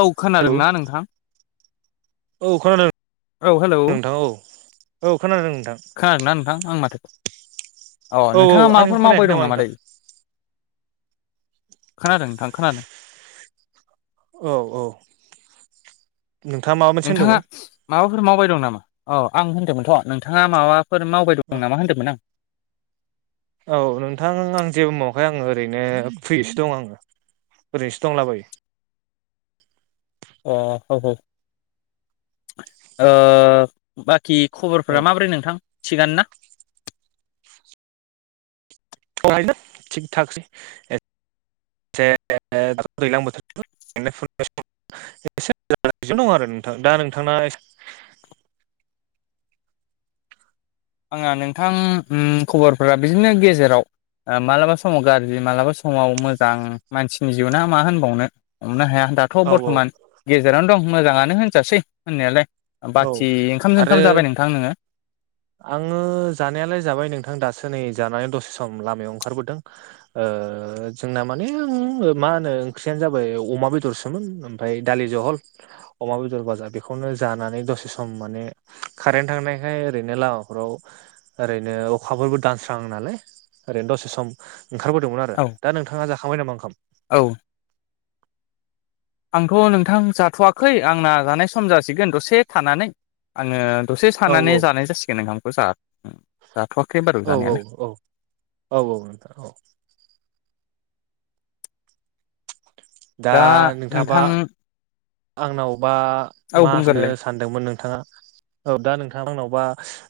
औव खोनादोंना नोंथां। औव औ हेलौ खोनादों नोंथां औव औव खोनादों नोंथां। खोनादोंना नोंथां आं माथोखौ अ औ औ नोंथाङा आंनिखौ माबाफोर मावबाय खोनायाखै दं नामा नोंथां नामादै खोनादों नोंथां खोनादों। औव औव नोंथाङा माबाफोर मावबाय दं नामा औ आं होनदोंमोनथ' नोंथाङा माबा फोर मावबाय दं नामा होन्दोंमोन आं। औव नोंथां आं जेबो मावाखाय आङो ओरैनो फैयोसो दं आङो। ओरैनोसो दंला बायो। [unintelligible] अ [unintelligible] ओ बाखि खबरफोरा माबोरै नोंथां थिगानो ना। [unintelligible] थिग थकसै ए दैज्लां बोथोर [unintelligible] एसे दं आरो नोंथां दा नोंथांना [unintelligible] आंना नोंथां उम खबरफोरा बिदिनो गेजेराव आ मालाबा समाव गाज्रि मालाबा समाव मोजां मानसिनि जिउना मा होनबावनो हमनो हाया दाथ' औ औ बर्थमान गेजेरावनो दं मोजाङानो होनजासै होननायालाय औ बाखि ओंखाम आरो जओंखाम जाबाय नोंथां नोङो। आङो जानायालाय जाबाय नोंथां दासो नै जानानै दसे सम लामायाव ओंखारबोदों ओ ओ जोंना माने मा होनो ओंख्रियानो जाबाय अमा बेदरसोमोन ओमफ्राय दालि जहल अमा बेदर बाजा बेखौनो जानानै दसे सम माने कारेन्ट थांनायखाय ओरैनो लामाफोराव ओरैनो अखाफोरबो दानस आंनालाय ओरैनो दसे सम ओंखारबोदोंमोन आरो दा नोंथाङा जाखांबाय नामा ओंखाम। औव आंथ' नोंथां जाथ'वाखै आंना जानाय सम जासिगोन दसे थानानै आङो दसे औ सानानै जानाय जासिगोन ओंखामखौ जा जाथ'वाखै बारु औव जानायालाय औव औव औव औव नोंथां औव। दा नोंथाबा आंनावबा औ मा होननो बुंगोरलाय सानदोंमोन नोंथाङा औव दा नोंथाङा आंनावबा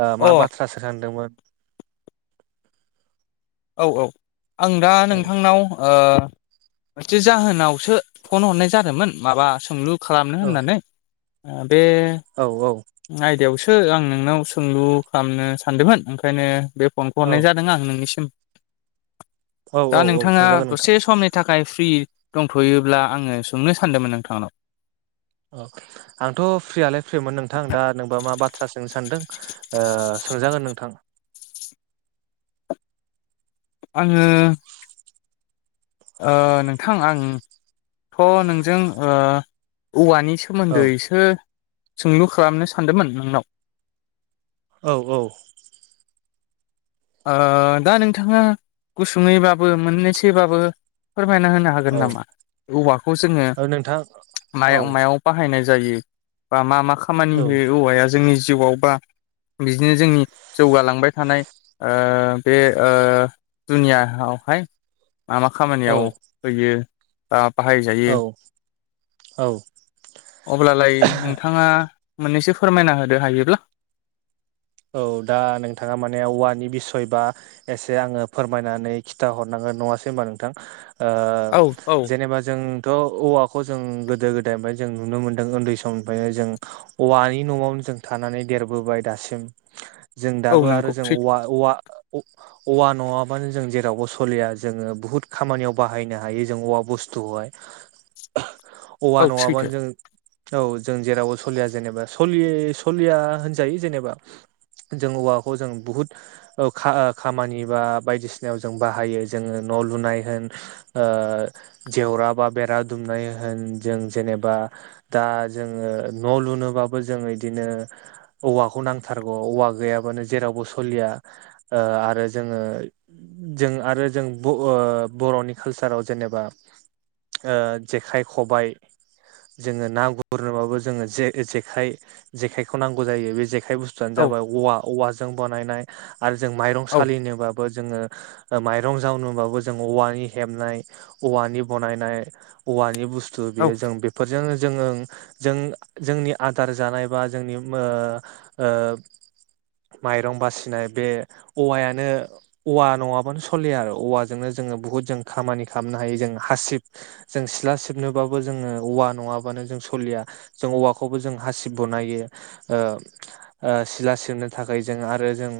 ओ अ मा बाथ्रासो सानदोंमोन। औव औव आं दा औ नोंथांनाव ओ बि जाहोनावसो फन हरनाय जादोंमोन माबा सोंलु खालामनो औ होननानै ओ बे औ आयदायावसो। ओ आं नोंनाव सोंलु खालामनो सानदोंमोन ओंखायनो बे फनखौ औ हरनाय जादों आं नोंनिसिम। औ औ दा औ नोंथाङा सोंजागोन नोंथां दसे समनि थाखाय फ्रि। दंथ'योब्ला आङो सोंनो सानदोंमोन नोंथांनाव। अ आंथ' फ्रियालाय फ्रिमोन नोंथां दा नोंबा मा बाथ्रा सोंनो सानदों ओ। सोंजागोन नोंथां। आङो। ओ नोंथां आंथ' नोंजों ओ औवानि। औ सोमोन्दै सो सोंलु खालामनो सानदोंमोन नोंनाव। औ औ ओ दा नोंथाङा गुसुङैबाबो मोननैसोबाबो फोरमायना होनो हागोन औ नामा औवाखौ जोङो औ नोंथां औ माया-मायाव बाहायनाय जायो बा मा मा खामानि होयो औवाया जोंनि जिउआव बा बिदिनो जोंनि जौगालांबाय थानाय ओ बे ओ दुनिया आवहाय मा मा औ खामानियाव होयो बा बाहायजायो औ औ अब्लालाय नोंथाङा मोननैसो फोरमायना होदो हायोब्ला औ दा नोंथाङा माने औवानि बिसय बा एसे आङो फोरमायनानै खिथाहरनांगोन नङासै होनबा नोंथां ओ औ औ जेनेबा जोंथ' औवाखौ जों गोदो गोदायनिफ्राय जों नुनो मोन्दों उन्दै समनिफ्रायनो जों औवानि न'आवनो जों थानानै देरबोबाय दासिम जों औ दाबो आरो नंगौ जों सैथो अवा अवा औवा नङाबानो जों जेरावबो सलिया जोङो बुहुत खामानियाव बाहायनो हायो जों औवा बुस थुआय [inaudible] औवा औ सैथो नङाबानो जों औ जों जेरावबो सलिया जेनेबा सलि सलिया होनजायो जेनेबा जों औवाखौ जों बुहुत औ खा खामानि बा बायदिसिनायाव जों बाहायो जोङो न' लुनाय होन ओ जेवरा बा बेरा दुमनाय जों जेनेबा दा जोङो न' लुनोबाबो जों इदिनो औवाखौ नांथार गौ अवा गैयाबानो जेरावबो सलिया ओ आरो जोंङो जों आरो जों ब ओ बर'नि कालचाराव जेनेबा ओ जेखाइ खबाय जोङो ना गुरनोबाबो जोङो जेखाय जेखायखौ नांगौ जायो बे जेखाय औ जाबाय औवा औव जों बानायनाय आरो जों माइरं औ सालिनोबाबो जोङो ओ माइरं जावनोबाबो जों औवानि हेबनाय औवानि बनायनाय औवानि बु स्थु औ बेयो जों बेफोरजों जोङो जों जोंनि आदार जानाय बा मो ओ जों माइरं बासिनाय बे औवायानो औवा नङाबानो सलिया आरो औवाजोंनो जों जोङो बहुत जों खामानि खालामनो हायो जों हासिब जों सिला सिबनोबाबो जोङो औवा नङा बानो जों सलिया जों औवाखौबो जों हासिब बनायो ओ ओ सिला सिबनो थाखाय जों आरो जों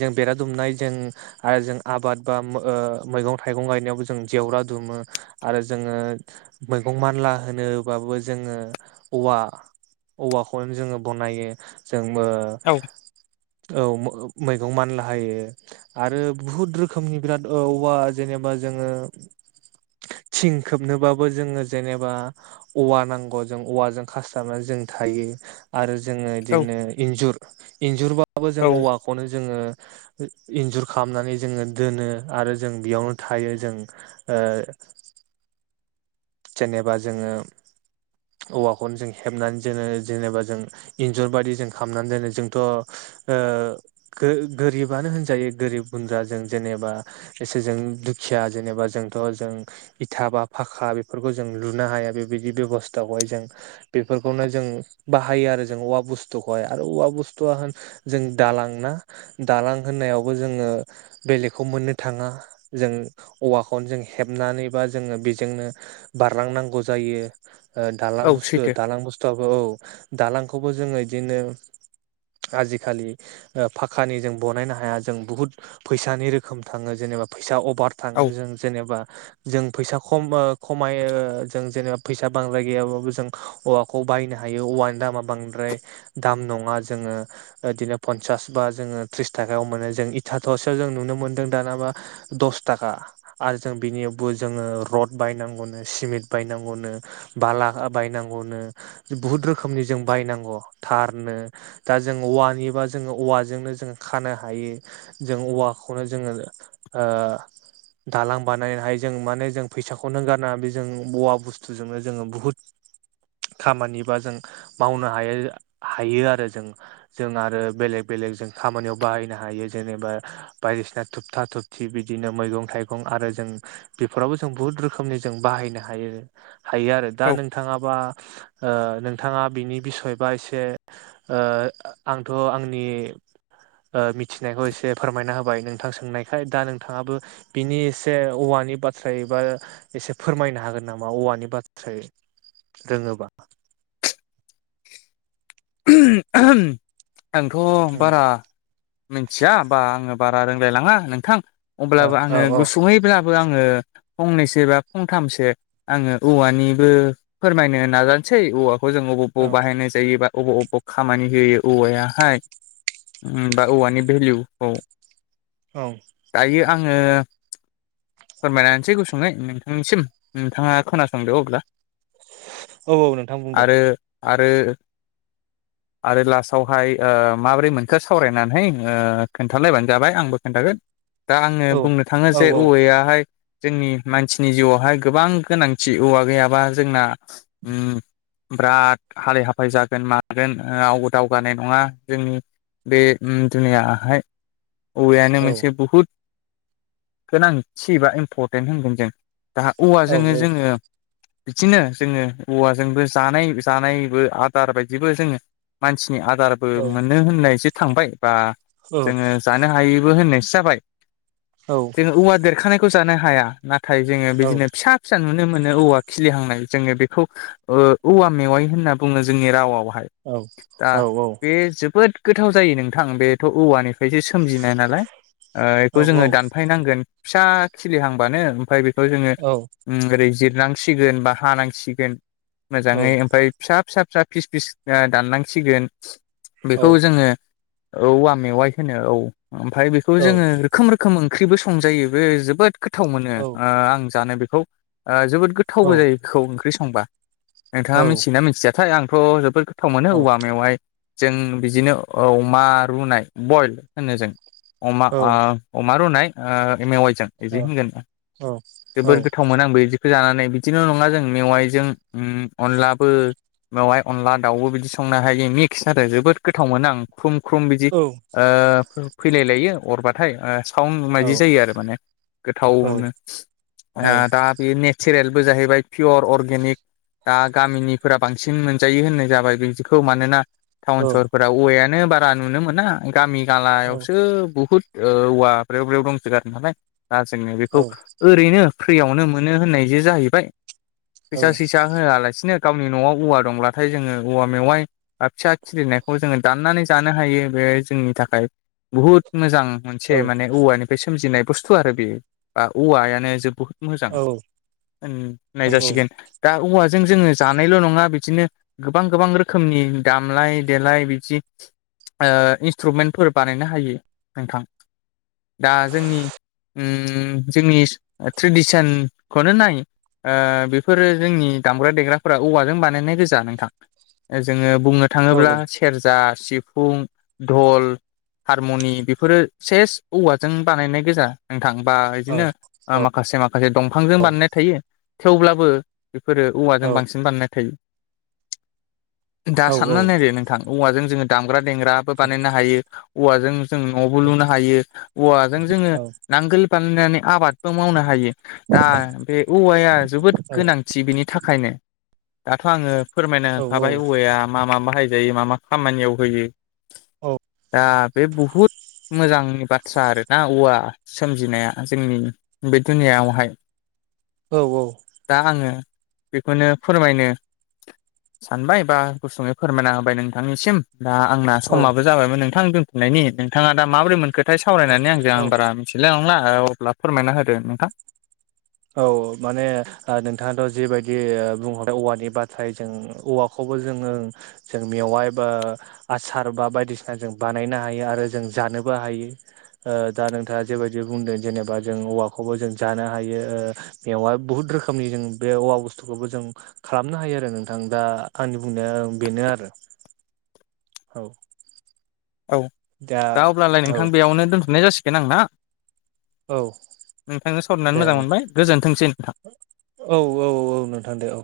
जों बेरा दुमनाय जों आरो जों आबाद बा ओ मैगं थाइगं गायनायावबो जों जेवरा दुमो आरो जोङो मैगं मानला होनोबाबो जोङो औवा औवाखौनो जोङो बनायो जों ओ औ औ मो मैगं मानला हायो आरो बुहुद रोखोमनि बिराद औ औवा जेनेबा जोङो थिं खोबनोबाबो जोङो जेनेबा औवा नांगौ जों औवाजों खासथाबनानै जों थायो आरो जोङो औ बिदिनो इन्जुर इन्जुरबाबो जों औ औवाखौनो जोङो इन्जुर खालामनानै जोङो दोनो आरो जों बेयावनो थायो जों ओ [inaudible] जेनेबा जोङो औवाखौनो जों हेबनानै जोङो जेनेबा जों बेफोर बायदि जों खालामनानै दोनो जोंथ' ओ गो गोरिबानो होनजायो गोरिब गु दा जों जेनेबा एसे जों दुखिया जेनेबा जोंथ' जों इथा बा फाखा बे फोरखौ जों लुनो हाया बेबादि बेबसथाखौहाय जों बेफोरखौनो जों बाहायो आरो जों बुस्थुखौहाय आरो औवा बुस्थुआ होन जों दालां ना दालां होननायावबो जोङो बेलेगखौ मोननो थाङा जों औवाखौनो जों हेबनानै बा जोङो बेजोंनो बारलांनांगौ जायो दालां औ बुस्थु सैथो दालां बुस्थुआबो औ दालांखौ बो जोङो बिदिनो आजिखालि ओ फाखानि जों बानायनो हाया जों बुहुत फैसानि रोखोम थाङो जों जा फैसा अभार थाङो जों जेनेबा जों फैसा खम खमाय जों जेनेबा फैसा बांद्राय गैयाबाबो जों औवाखौ बायनो हायो औवानि दामा बांद्राय द्राय दामम नङा जोङो बिदिनो फनसास बा थ्रिस थाखायाव मोनो जोङो इथा थर सेयाव जों नुनो मोनदों दानाबा दस थाखा आरो जों बेनियावबो जोङो रड बायनां गौनो, सिमेन्ट बायनांगौनो, बाला बायनांगौनो बहुट रोखोमनि जों बायनां अ थारनो दा जों औवानिबा औवाजोंनो खानो हायो औवाखौनो जोङो ओ दालां बानायनानैहाय जों माने जों फैसाखौनो गारनाङा बे जों औवा बुस्थुजोंनो जोङो बुहुद खामानिबा जों मावनो हायो आरो जों। जों आरो बेलेग बेलेग जों खामानियाव बाहायनो हायो जेने बा बायदिसिना थुबथा थुबथि बिदिनो मैगं थाइगं आरो जों बेफोराव जों बहुद रोखो मनि जों बाहायनो हायो हायो आरो दा नोंथाङाबा ओ नोंथाङा बेनि बिसयबा एसे ओ आंथ' आंनि ओ मिथिनायखौ एसे फोरमायना होबाय नोंथां सोंनायखाय। दा नोंथाङाबो बिनि एसे औवा नि बाथ्रायै बा एसे फोरमायनो हागोन नामा औवानि बाथ्रायै? रोङोबा ओहो आहाम आंथ' उम बारा मिथिया बा आङो बारा रोंलायलाङा नोंथां, ओ अब्लाबो औ आङो औ गुसुयैब्लाबो आङो फंनैसो बा फंथामसो आङो औवानिबो फोरमायनो नाजानोसै औवा खौ जों अबाव औ बाहायनाय जायोबा अबाव अबाव खामानि होयो औवायाहाय, बा औवानि भेलुखौ औ दायो आङो फोरमायलांसै गुसुङै नोंथांनिसिम नोंथाङा खोनासंदो अब्ला औ औ नोंथां बुंदे आरो आरो आरो लास्टावहाय माबोरै मोनखो सावरायनानै खोन्थालायबानो जाबाय आंबो खोन्थागोन दा आङो औ बुंनो थाङो औ जे औ औवयाहाय जोंनि मानसिनि जिउआवहाय गोबां गोनांथि, औवा गैयाबा जोंना ओम बिराद हालाय-हाफाय जागोन मागोन रावबो दावगानाय नङा जोंनि बे दुनियायाहाय औवायानो औ मोनसे बहुद गोनांथि बा इम्परटेन्ट होनगोन जों जोंहा औवाजोंनो जोङो बिदिनो जोङो औवाजोंबो जानाय जानायबो आ दार बायदिबो जोङो मानसिनि आदारबो मोनो होननायसो थांबाय बा औ जोङो जानो हायोबो होननायसो जाबाय। औ जोङो औवा देरखानायखौ खौ जानो हाया नाथाय जोङो औ बिदिनो फिसा फिसा नुनो मोनो औवा खिलिहांनाय जोङो बेखौ ओ औवा मेवाइ होनना बुङो जोंनि रावाव औ दा औ बे जोबोद गोथाव जायो नोंथां बेथ' औवानिफ्रायसो सोमजिनाय नालाय बेखौ जोङो दानफायनांगोन फिसा खिलिहांबानो ओमफ्राय बेखौ जोङो ओरै जि रनांसिगोन बा हानांसिगोन मोजाङै ओमफ्राय फिसा फिसा फिसा फिस फिस दाननांसिगोन बेखौ जोङो औवा मेवाइ होनो औ ओमफ्राय बेखौ जोङो रोखोम रोखोम ओंख्रिबो संजायो बे जोबोद गोथाव मोनो आं जानो बेखौ जोबोद गोथावबो जायो खौ ओंख्रि संबा नोंथाङा मिथियोना मिथियाथाय आंथ' जोबोद गोथाव मोनो औवा मेवाइ जों बिदिनो अमा रुनाय बइल होनो जों अमा ओ अमा रुनाय ओ मेवाइ जों बिदि होनगोन जोबोर गोथाव मोनो आं बे बिदिखौ जानानै बिदिल' नङा जों मेवाइजों ओम अनलाबो बेवहाय अनला दाउबो बिदि संनो हायो मिक्स आरो जोबोद गोथाव मोनो आं ख्रुम ख्रुम बिदि ओ फैलाय लायो अरबाथाय [inaudible] बायदि जायो आरो माने गोथावनो दा बेयो ने सारेयेलबो जाहैबाय पियर अर्गेनिक दा गामिनि फोरा बांसिन मोनजायो होननाय जाबाय बिदिखौ मानोना टाउन सहफोरा औवाया मानो बारा नुनो मोना गामि गालायावसो बुहुद ओ औवा ब्रेव ब्रेव दंसोगारो नालाय दा जोंङो बेखौ औ ओरैनो फ्रियावनो मोनो होननायसो जाहैबाय फैसा औ औ सैसा होआलासे गावनि न'आव औवा दंब्लाथाय जोङो औवा मेवाइ फिसा खिलिनायखौ जोङो दाननानै जानो हायो बे जोंनि थाखाय बुहुद मोजां मोनसे औ माने औवानिफ्राय सोमजिनाय बुस्थु आरो बेयो बा औवायानो जोबोद मोजां औ औ नायजासिगोन दा औवाजों जोङो जानायल' नङा बिदिनो गोबां गोबां रोखोमनि दामलाय देेलाय बिदि ओ इन्सट्रुमेन्टफोर बानायनो हायो नोंथां दा जोंनि ओम जोंनि ट्रेडिसनखौनो नाय ओ बेफोरो जोंनि दामग्रा देग्रा फ्रा औवाजों बानायनाय गोजा नोंथां जोङो बुंनो औ थाङोब्ला सेरजा सिफुं धल हारमुनि बेफोरो सेस औवाजों बानायनाय गोजा थां बा औ बिदिनो माखासे माखासे दंफांजों बानायनाय थायो थेवब्लाबो बेफोरो औ औवाजों बांसिन बानायनाय थायो दा औ साननानै नायदो नोंथां औवाजों जोङो दामग्रा देग्राबो बानायनो हायो औवाजों जों न'बो लुनो हायो औवाजों जोङो नांगोल बानायनानै आबादबो मावनो हायो दा बे औवाया जोबोद गोनांथि बेनि थाखायनो दाथ' आङो फोरमायना होखाबाय औवाया मा मा बाहायजायो मा मा खामानियाव होयो। औ। दा बे बहुत मोजांनि बाथ्रा आरोना औवा सोमजिनाया जोंनि बे दुनियायावहाय दा आङो बेखौनो फोरमायनो सानबाय बा गुसुङै फोरमायना होबाय नोंथांनिसिम दा आंना औ समाबो जाबायमोन नोंथां दोनथनायनि नोंथाङा दा माब्रै मोनखो? थाय सावरायनानै आंजों औ आं बारा मिथिलाय लांला अब्ला फोरमायना होदो नोंथां। औ माने नोंथाङाथ' जिबायदि बुंहरबाय औवानि बाथाय जों औवाखौ जोङो जों मेवाइ बा आसार बा बायदिसिना जों बानायनो हायो आरो जा नोबो हायो दा नोंथाङा जेबायदि बुंदों जेनेबा जों औवाखौबो जों जानो हायो। ओ बेवहाय बुहुत रोखोमनि जों बे औवा बुस्थुखौबो जों खालामनो हायो आरो नोंथां दा आंनि बुंनाया बेनो आरो। [inaudible] औ। औ दा अब्लालाय औ नोंथां बेयावनो दोनथ'नाय जासिगोन आं ना। औ नोंथांनो सावरायनानै दे मोजां मोनबाय गोजोनथोंसै नोंथां। औ औ औ नोंथां दे औ।